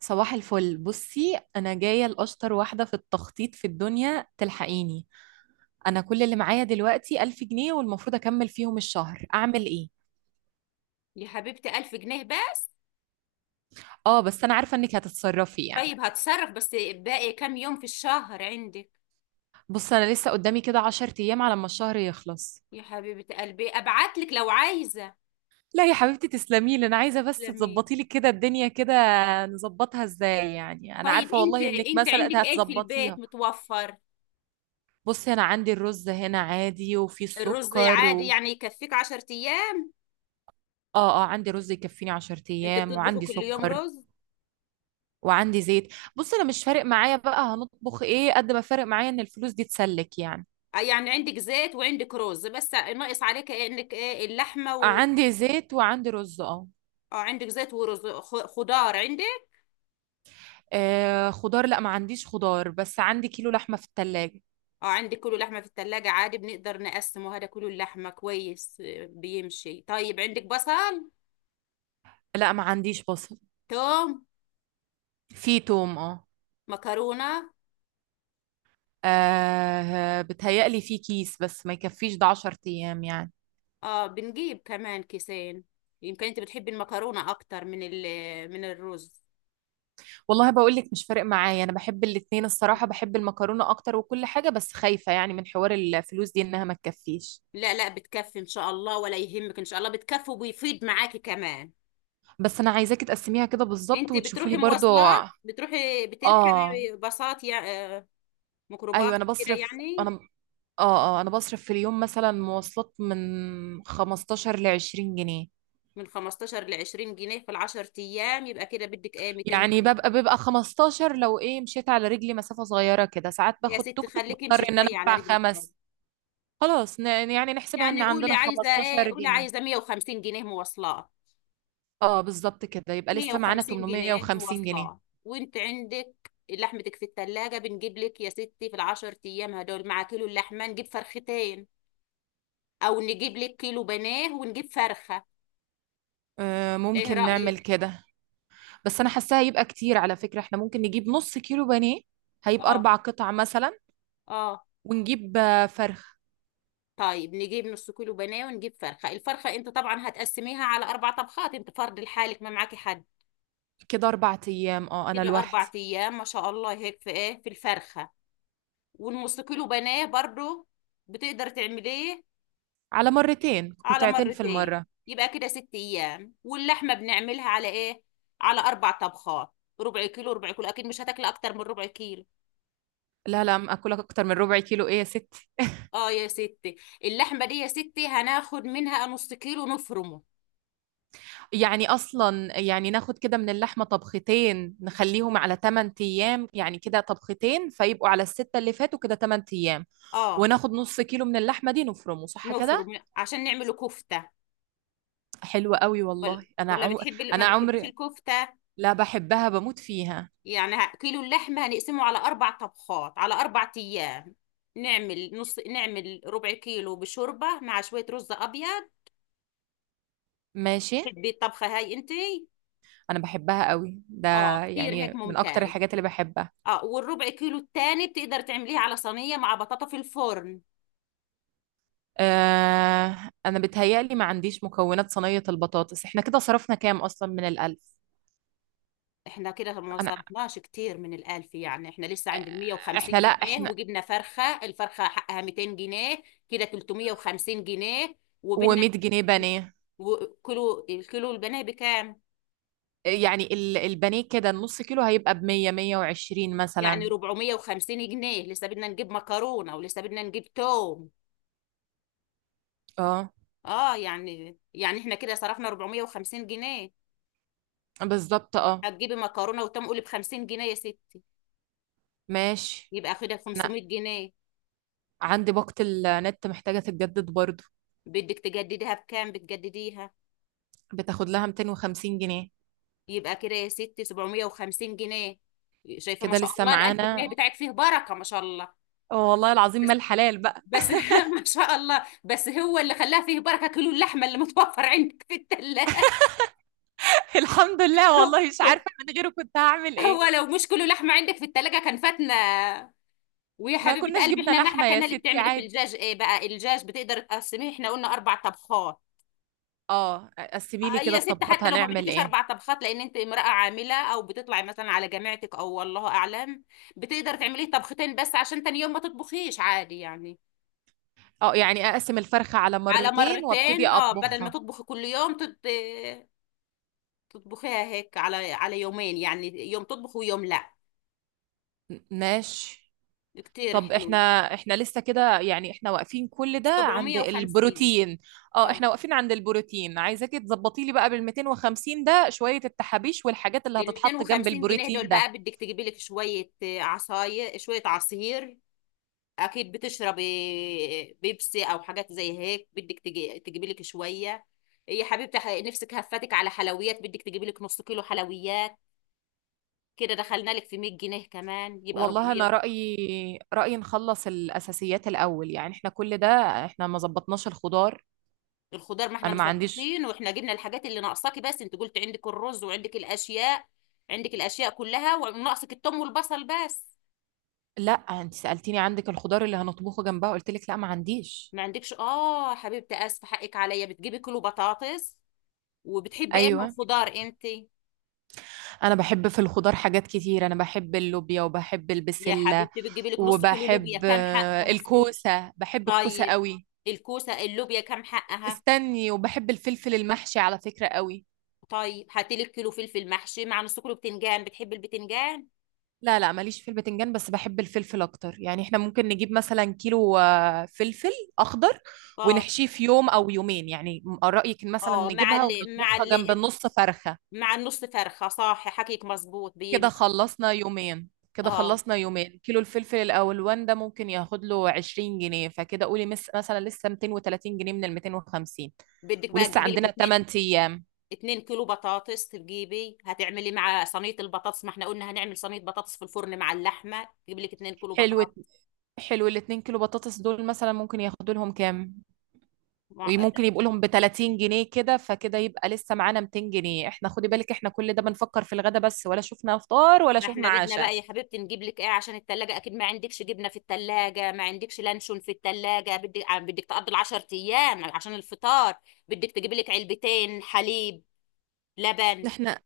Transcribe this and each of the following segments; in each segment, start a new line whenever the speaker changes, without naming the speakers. صباح الفل. بصي، انا جايه لاشطر واحده في التخطيط في الدنيا، تلحقيني؟ انا كل اللي معايا دلوقتي 1000 جنيه والمفروض اكمل فيهم الشهر، اعمل ايه؟
يا حبيبتي، ألف جنيه بس؟
اه، بس انا عارفه انك هتتصرفي يعني.
طيب هتصرف، بس باقي كام يوم في الشهر عندك؟
بص، انا لسه قدامي كده 10 ايام على ما الشهر يخلص.
يا حبيبة قلبي، أبعت لك لو عايزة.
لا يا حبيبتي، تسلمي لي، انا عايزه بس
تسلمي.
تظبطي لي كده الدنيا كده. نظبطها ازاي يعني؟ انا
طيب
عارفه
أنت
والله انك
عندك
مثلا
إيه في البيت
هتظبطيها.
متوفر؟
بصي، انا عندي الرز هنا عادي، وفي
الرز
السكر
عادي،
و...
يعني يكفيك عشر أيام؟
اه، عندي رز يكفيني 10
أنت
ايام
بتطبخي
وعندي
كل يوم
سكر.
رز؟
وعندي زيت. بص، انا مش فارق معايا بقى هنطبخ ايه، قد ما فارق معايا ان الفلوس دي تسلك يعني.
يعني عندك زيت وعندك رز، بس ناقص عليك إيه؟ إنك إيه، اللحمة
آه،
و...
عندي زيت وعندي رز، اه.
اه، عندك زيت ورز، خضار عندك؟
آه، خضار، لا ما عنديش خضار، بس عندي كيلو لحمة في التلاجة.
اه، عندك كله لحمة في التلاجة، عادي بنقدر نقسمه، هذا كله اللحمة كويس. بيمشي. طيب عندك بصل؟
لا، ما عنديش بصل.
توم؟
في توم، اه.
مكرونة؟
آه، بتهيألي في كيس بس ما يكفيش ده 10 ايام يعني.
اه، بنجيب كمان كيسين. يمكن انت بتحبي المكرونة اكتر من من الرز.
والله بقول لك مش فارق معايا، انا بحب الاتنين الصراحة، بحب المكرونة اكتر وكل حاجة، بس خايفة يعني من حوار الفلوس دي انها ما تكفيش.
لا لا، بتكفي ان شاء الله، ولا يهمك، ان شاء الله بتكفي وبيفيد معاكي كمان.
بس انا عايزاكي تقسميها كده بالظبط
انت
وتشوفولي
بتروحي
برضو.
مواصلات؟ بتروحي
اه.
بتركبي باصات يا آه، ميكروباص
ايوه، انا
كده
بصرف.
يعني؟
اه، انا بصرف في اليوم مثلا مواصلات من 15 ل 20 جنيه.
من 15 ل 20 جنيه في العشر ايام، يبقى كده بدك ايه، 200
يعني
جنيه
ببقى 15 لو ايه مشيت على رجلي مسافة صغيرة كده، ساعات
يا
باخد
ستي
توك توك
خليكي امشي
بضطر انا
شويه على
ادفع
رجلك برضه.
خمس. خلاص، يعني نحسبها ان
يعني قولي
عندنا
عايزه ايه،
15
قولي عايزه
جنيه
150 جنيه مواصلات.
اه بالظبط كده، يبقى لسه معانا
150 جنيه
850 جنيه.
مواصلات، وانت عندك لحمتك في التلاجة، بنجيب لك يا ستي في العشر ايام هدول مع كيلو اللحمة نجيب فرختين، او نجيب لك كيلو بناه ونجيب فرخة.
آه،
ايه
ممكن نعمل
رأيك؟
كده. بس انا حاساها هيبقى كتير على فكرة، احنا ممكن نجيب نص كيلو بانيه، هيبقى
اه
اربع قطع مثلا.
اه.
ونجيب آه، فرخ.
طيب نجيب نص كيلو بناه ونجيب فرخة. الفرخة انت طبعا هتقسميها على اربع طبخات، انت فرد لحالك، ما معاكي حد.
كده أربع أيام، أه أنا
كده اربع
لوحدي.
ايام، ما شاء الله، هيك في ايه في الفرخة. والنص كيلو بناه برضو بتقدر تعمليه
على مرتين،
على
قطعتين في
مرتين.
المرة.
يبقى كده ست ايام، واللحمه بنعملها على ايه؟ على اربع طبخات. ربع كيلو، ربع كيلو، اكيد مش هتاكل اكتر من ربع كيلو.
لا لا، أم اكلك اكتر من ربع كيلو ايه يا ستي.
اه يا ستي، اللحمه دي يا ستي هناخد منها نص كيلو نفرمه.
يعني اصلا يعني ناخد كده من اللحمة طبختين، نخليهم على 8 ايام، يعني كده طبختين فيبقوا على الستة اللي فاتوا كده 8 ايام.
اه،
وناخد نص كيلو من اللحمة دي نفرمه، صح كده؟
نفرم عشان نعمله كفته.
حلوة قوي
ولا
والله، انا
ولا
عم...
بتحبي، ما
انا
بتحبيش
عمري...
الكفته؟
لا، بحبها بموت فيها.
يعني كيلو اللحمه هنقسمه على اربع طبخات على اربع ايام. نعمل نص، نعمل ربع كيلو بشوربه مع شويه رز ابيض.
ماشي.
تحبي الطبخه هاي انتي؟
انا بحبها قوي ده،
اه، كتير هيك
يعني من اكتر
ممتاز.
الحاجات اللي بحبها.
اه، والربع كيلو التاني بتقدر تعمليها على صينية مع بطاطا في الفرن.
آه، انا بتهيألي ما عنديش مكونات صينية البطاطس. احنا كده صرفنا كام اصلا من الالف؟
احنا كده ما
انا،
صرفناش كتير من الألف، يعني احنا لسه عند
احنا،
150
لا،
جنيه
احنا
وجبنا فرخة، الفرخة حقها 200 جنيه، كده 350 جنيه. وبدنا،
و100 جنيه بانيه.
وكيلو، الكيلو البانيه بكام؟
يعني البانيه كده النص كيلو هيبقى ب 100 120
يعني
مثلا.
450 جنيه، لسه بدنا نجيب مكرونة ولسه بدنا نجيب توم.
اه
اه، يعني احنا كده صرفنا 450 جنيه.
بالظبط، اه.
هتجيبي مكرونة وتوم قولي ب 50 جنيه يا ستي.
ماشي.
يبقى كده
انا
500 جنيه.
عندي باقة النت محتاجة تتجدد برضو،
بدك تجدديها بكام بتجدديها؟
بتاخد لها 250 جنيه.
يبقى كده يا ستي 750 جنيه. شايفه، ما
كده
شاء
لسه
الله، الألف
معانا.
جنيه بتاعك فيه بركه، ما شاء الله.
آه، والله العظيم، ما
بس
الحلال بقى.
بس ما شاء الله، بس هو اللي خلاها فيه بركه كيلو اللحمه اللي متوفر عندك في الثلاجه.
الحمد لله،
هو
والله مش عارفة
هو-
من غيره كنت هعمل
هو
ايه.
لو مش كيلو لحمه عندك في الثلاجه كان فاتنا. ويا
ما
حبيبه
كناش
قلبي،
جبنا
احنا ما
لحمة يا
حكينا لك
ستي،
تعملي في
عادي.
الدجاج ايه بقى. الدجاج بتقدر تقسميه، احنا قلنا اربع طبخات.
اه، قسمي لي كده
يا ست،
الطبخات
حتى لو ما
هنعمل
بدكيش
ايه.
اربع طبخات، لان انت امرأة عاملة او بتطلعي مثلا على جامعتك او والله اعلم، بتقدر تعملي طبختين بس عشان تاني يوم ما تطبخيش، عادي يعني.
اه، يعني اقسم الفرخة على
على
مرتين وابتدي
مرتين، اه، بدل ما
اطبخها.
تطبخي كل يوم تطبخيها هيك على يومين، يعني يوم تطبخ ويوم لا.
ماشي.
كتير
طب احنا
حلو.
احنا لسه كده، يعني احنا واقفين كل ده عند
750.
البروتين. اه
اه،
احنا واقفين عند البروتين، عايزاكي تظبطي لي بقى بال 250 ده شوية التحابيش والحاجات اللي
ال
هتتحط جنب
250 جنيه دول
البروتين ده.
بقى بدك تجيبي لك شوية عصاير، شوية عصير، اكيد بتشربي بيبسي او حاجات زي هيك، بدك تجيبي لك شويه إيه يا حبيبتي، نفسك هفتك على حلويات، بدك تجيبي لك نص كيلو حلويات. كده دخلنا لك في 100 جنيه كمان، يبقى
والله
400.
انا رأيي نخلص الاساسيات الاول، يعني احنا كل ده احنا ما ظبطناش الخضار.
الخضار ما احنا
انا ما عنديش.
مظبطين، واحنا جبنا الحاجات اللي ناقصاكي، بس انت قلت عندك الرز وعندك الاشياء، عندك الاشياء كلها، وناقصك التوم والبصل بس.
لا، انت سألتيني عندك الخضار اللي هنطبخه جنبها، قلت لك لا ما عنديش.
ما عندكش؟ اه حبيبتي، اسفه، حقك عليا. بتجيبي كيلو بطاطس، وبتحبي ايه من
ايوه،
الخضار انت؟
انا بحب في الخضار حاجات كتير، انا بحب اللوبيا وبحب
يا
البسلة
حبيبتي، بتجيبي لك نص كيلو لوبيا،
وبحب
كام حق
آه،
ونص؟
الكوسة، بحب الكوسة
طيب
قوي.
الكوسة اللوبيا كام حقها؟
استني، وبحب الفلفل المحشي على فكرة قوي.
طيب هاتلي الكيلو فلفل محشي مع نص كيلو بتنجان. بتحب البتنجان؟
لا لا، ماليش في البتنجان بس بحب الفلفل اكتر، يعني احنا ممكن نجيب مثلا كيلو آه، فلفل اخضر،
اه
ونحشيه في يوم او يومين. يعني رأيك إن مثلا
اه.
نجيبها ونطبخها جنب النص فرخة،
مع النص فرخة، صح حكيك مظبوط،
كده
بيمشي.
خلصنا يومين. كده
اه،
خلصنا يومين. كيلو الفلفل الألوان ده ممكن ياخد له 20 جنيه، فكده قولي مس مثلا لسه 230 جنيه من ال 250،
بدك بقى
ولسه
تجيبي لك
عندنا
اتنين،
8 أيام.
اتنين كيلو بطاطس تجيبي، هتعملي مع صينية البطاطس، ما احنا قلنا هنعمل صينية بطاطس في الفرن مع اللحمة، تجيبي لك اتنين كيلو
حلو.
بطاطس.
حلو، ال 2 كيلو بطاطس دول مثلا ممكن ياخدوا لهم كام؟
مع...
ممكن يبقوا لهم ب 30 جنيه كده، فكده يبقى لسه معانا 200 جنيه. احنا خدي بالك احنا كل ده بنفكر في الغدا بس، ولا شفنا فطار ولا
ما
شفنا
احنا بدنا
عشاء.
بقى يا حبيبتي نجيب لك ايه عشان التلاجة، اكيد ما عندكش جبنة في التلاجة، ما عندكش لانشون في التلاجة، بدك تقضي العشر ايام عشان الفطار. بدك تجيب لك علبتين حليب، لبن.
احنا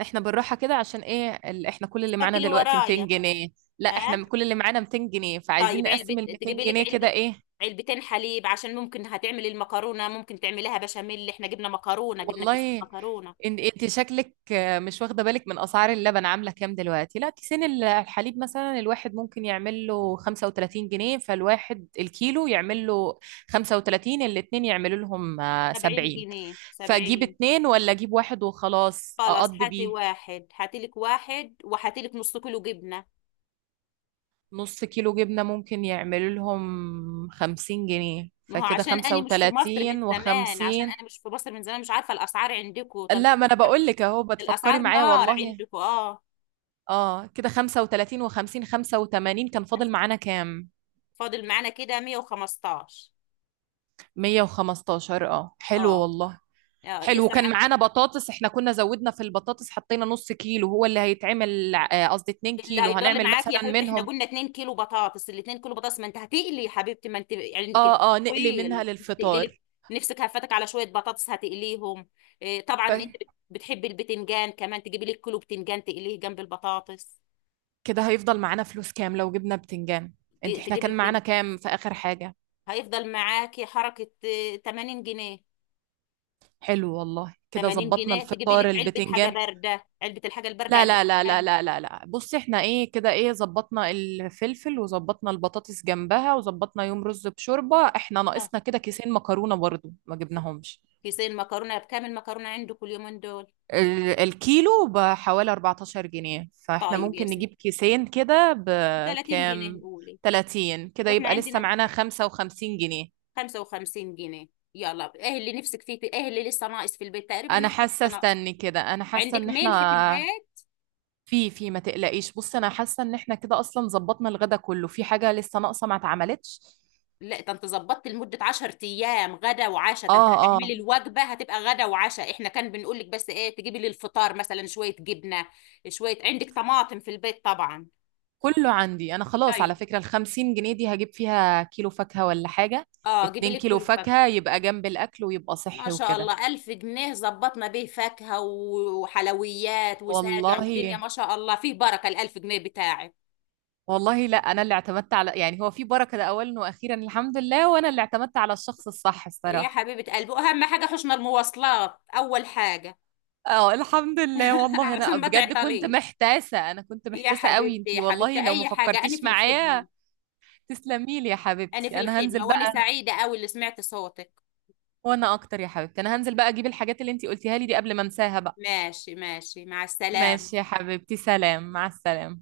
احنا بالراحة كده عشان ايه، احنا كل اللي معانا
سجلي
دلوقتي 200
ورايا.
جنيه لا احنا
اه،
كل اللي معانا 200 جنيه، فعايزين
طيب علبة،
نقسم ال 200
تجيبي لك
جنيه
علبة،
كده ايه.
علبتين حليب عشان ممكن هتعملي المكرونة، ممكن تعمليها بشاميل، احنا جبنا مكرونة، جبنا كيسين
والله
مكرونة.
ان انت شكلك آه، مش واخدة بالك من اسعار اللبن، عاملة كام دلوقتي. لا كيسين الحليب مثلا، الواحد ممكن يعمل له 35 جنيه، فالواحد الكيلو يعمل له 35، الاتنين يعملوا لهم آه،
70
70.
جنيه
فاجيب
70.
اتنين ولا اجيب واحد وخلاص
خلاص
اقضي
هاتي
بيه.
واحد، هاتي لك واحد، وهاتي لك نص كيلو جبنة.
نص كيلو جبنة ممكن يعمل لهم خمسين جنيه،
ما هو
فكده
عشان
خمسة
أنا مش في مصر من
وتلاتين
زمان، عشان
وخمسين.
أنا مش في مصر من زمان مش عارفة الأسعار عندكم طنط.
لا، ما أنا
الأسعار،
بقول لك أهو بتفكري معايا
نار
والله.
عندكم، اه.
اه كده خمسة وتلاتين وخمسين، خمسة وتمانين، كان فاضل معانا كام؟
فاضل معانا كده 115.
مية وخمستاشر. اه حلو
اه
والله.
اه،
حلو،
لسه
كان
معاك.
معانا بطاطس، احنا كنا زودنا في البطاطس، حطينا نص كيلو هو اللي هيتعمل آه، قصدي اتنين
اللي
كيلو،
هيضل
هنعمل
معاك يا
مثلا
حبيبتي، احنا
منهم.
قلنا 2 كيلو بطاطس، ال 2 كيلو بطاطس ما انت هتقلي يا حبيبتي، ما انت عندك
اه نقلي منها
طويل، تقلي لك،
للفطار.
نفسك هفتك على شويه بطاطس هتقليهم. طبعا
ف...
انت بتحبي البتنجان كمان، تجيبي لك كيلو بتنجان تقليه جنب البطاطس.
كده هيفضل معانا فلوس كام لو جبنا بتنجان؟ انت احنا كان معانا
تجيبي
كام في اخر حاجة؟
هيفضل معاكي حركة. 80 جنيه.
حلو والله، كده
80
ظبطنا
جنيه تجيبي لك
الفطار
علبة حاجة
البتنجان.
باردة، علبة الحاجة الباردة
لا
عندك
لا لا لا
بكام؟
لا لا لا، بصي احنا ايه كده، ايه ظبطنا الفلفل وظبطنا البطاطس جنبها وظبطنا يوم رز بشوربة، احنا
آه،
ناقصنا كده كيسين مكرونة برضو ما جبناهمش.
كيسين مكرونة بكام المكرونة عندك اليومين دول؟
الكيلو بحوالي 14 جنيه، فاحنا
طيب يا
ممكن
ستي
نجيب كيسين كده
30 جنيه
بكام،
قولي.
30؟ كده
واحنا
يبقى لسه
عندنا
معانا 55 جنيه.
55 جنيه. يلا، ايه اللي نفسك فيه، ايه اللي لسه ناقص في البيت، تقريبا
انا
ما في
حاسه،
حاجة ناقصة.
استني كده، انا حاسه
عندك
ان
ملح في
احنا
البيت؟
في ما تقلقيش. بص انا حاسه ان احنا كده اصلا ظبطنا الغدا كله، في حاجه لسه ناقصه ما اتعملتش.
لا، ده انت ظبطت لمدة 10 ايام غدا وعشاء، ده انت
اه
هتعملي الوجبة هتبقى غدا وعشاء، احنا كان بنقول لك بس ايه تجيبي لي الفطار، مثلا شوية جبنة، شوية، عندك طماطم في البيت طبعا.
كله عندي انا، خلاص على
طيب،
فكره الخمسين جنيه دي هجيب فيها كيلو فاكهه ولا حاجه،
اه، جيبي
اتنين
لك
كيلو
كله فاكهة.
فاكهه، يبقى جنب الاكل ويبقى
ما
صحي
شاء
وكده.
الله، ألف جنيه ظبطنا بيه فاكهة وحلويات وساجع ودنيا،
والله،
ما شاء الله فيه بركة الألف جنيه بتاعك.
والله لا، انا اللي اعتمدت على يعني هو في بركه ده اولا واخيرا الحمد لله، وانا اللي اعتمدت على الشخص الصح
يا
الصراحه.
حبيبة قلبي، أهم حاجة حشنا المواصلات أول حاجة.
اه الحمد لله والله، انا
عشان ما
بجد كنت
تعطليش.
محتاسه،
يا
قوي
حبيبتي،
انتي والله لو ما
أي حاجة أنا
فكرتيش
في
معايا.
الخدمة.
تسلمي لي يا
أنا في
حبيبتي، انا هنزل
الخدمة، وأنا
بقى.
سعيدة أوي اللي سمعت صوتك.
وانا اكتر يا حبيبتي، انا هنزل بقى اجيب الحاجات اللي انتي قلتيها لي دي قبل ما انساها بقى.
ماشي ماشي، مع
ماشي
السلامة.
يا حبيبتي، سلام، مع السلامه.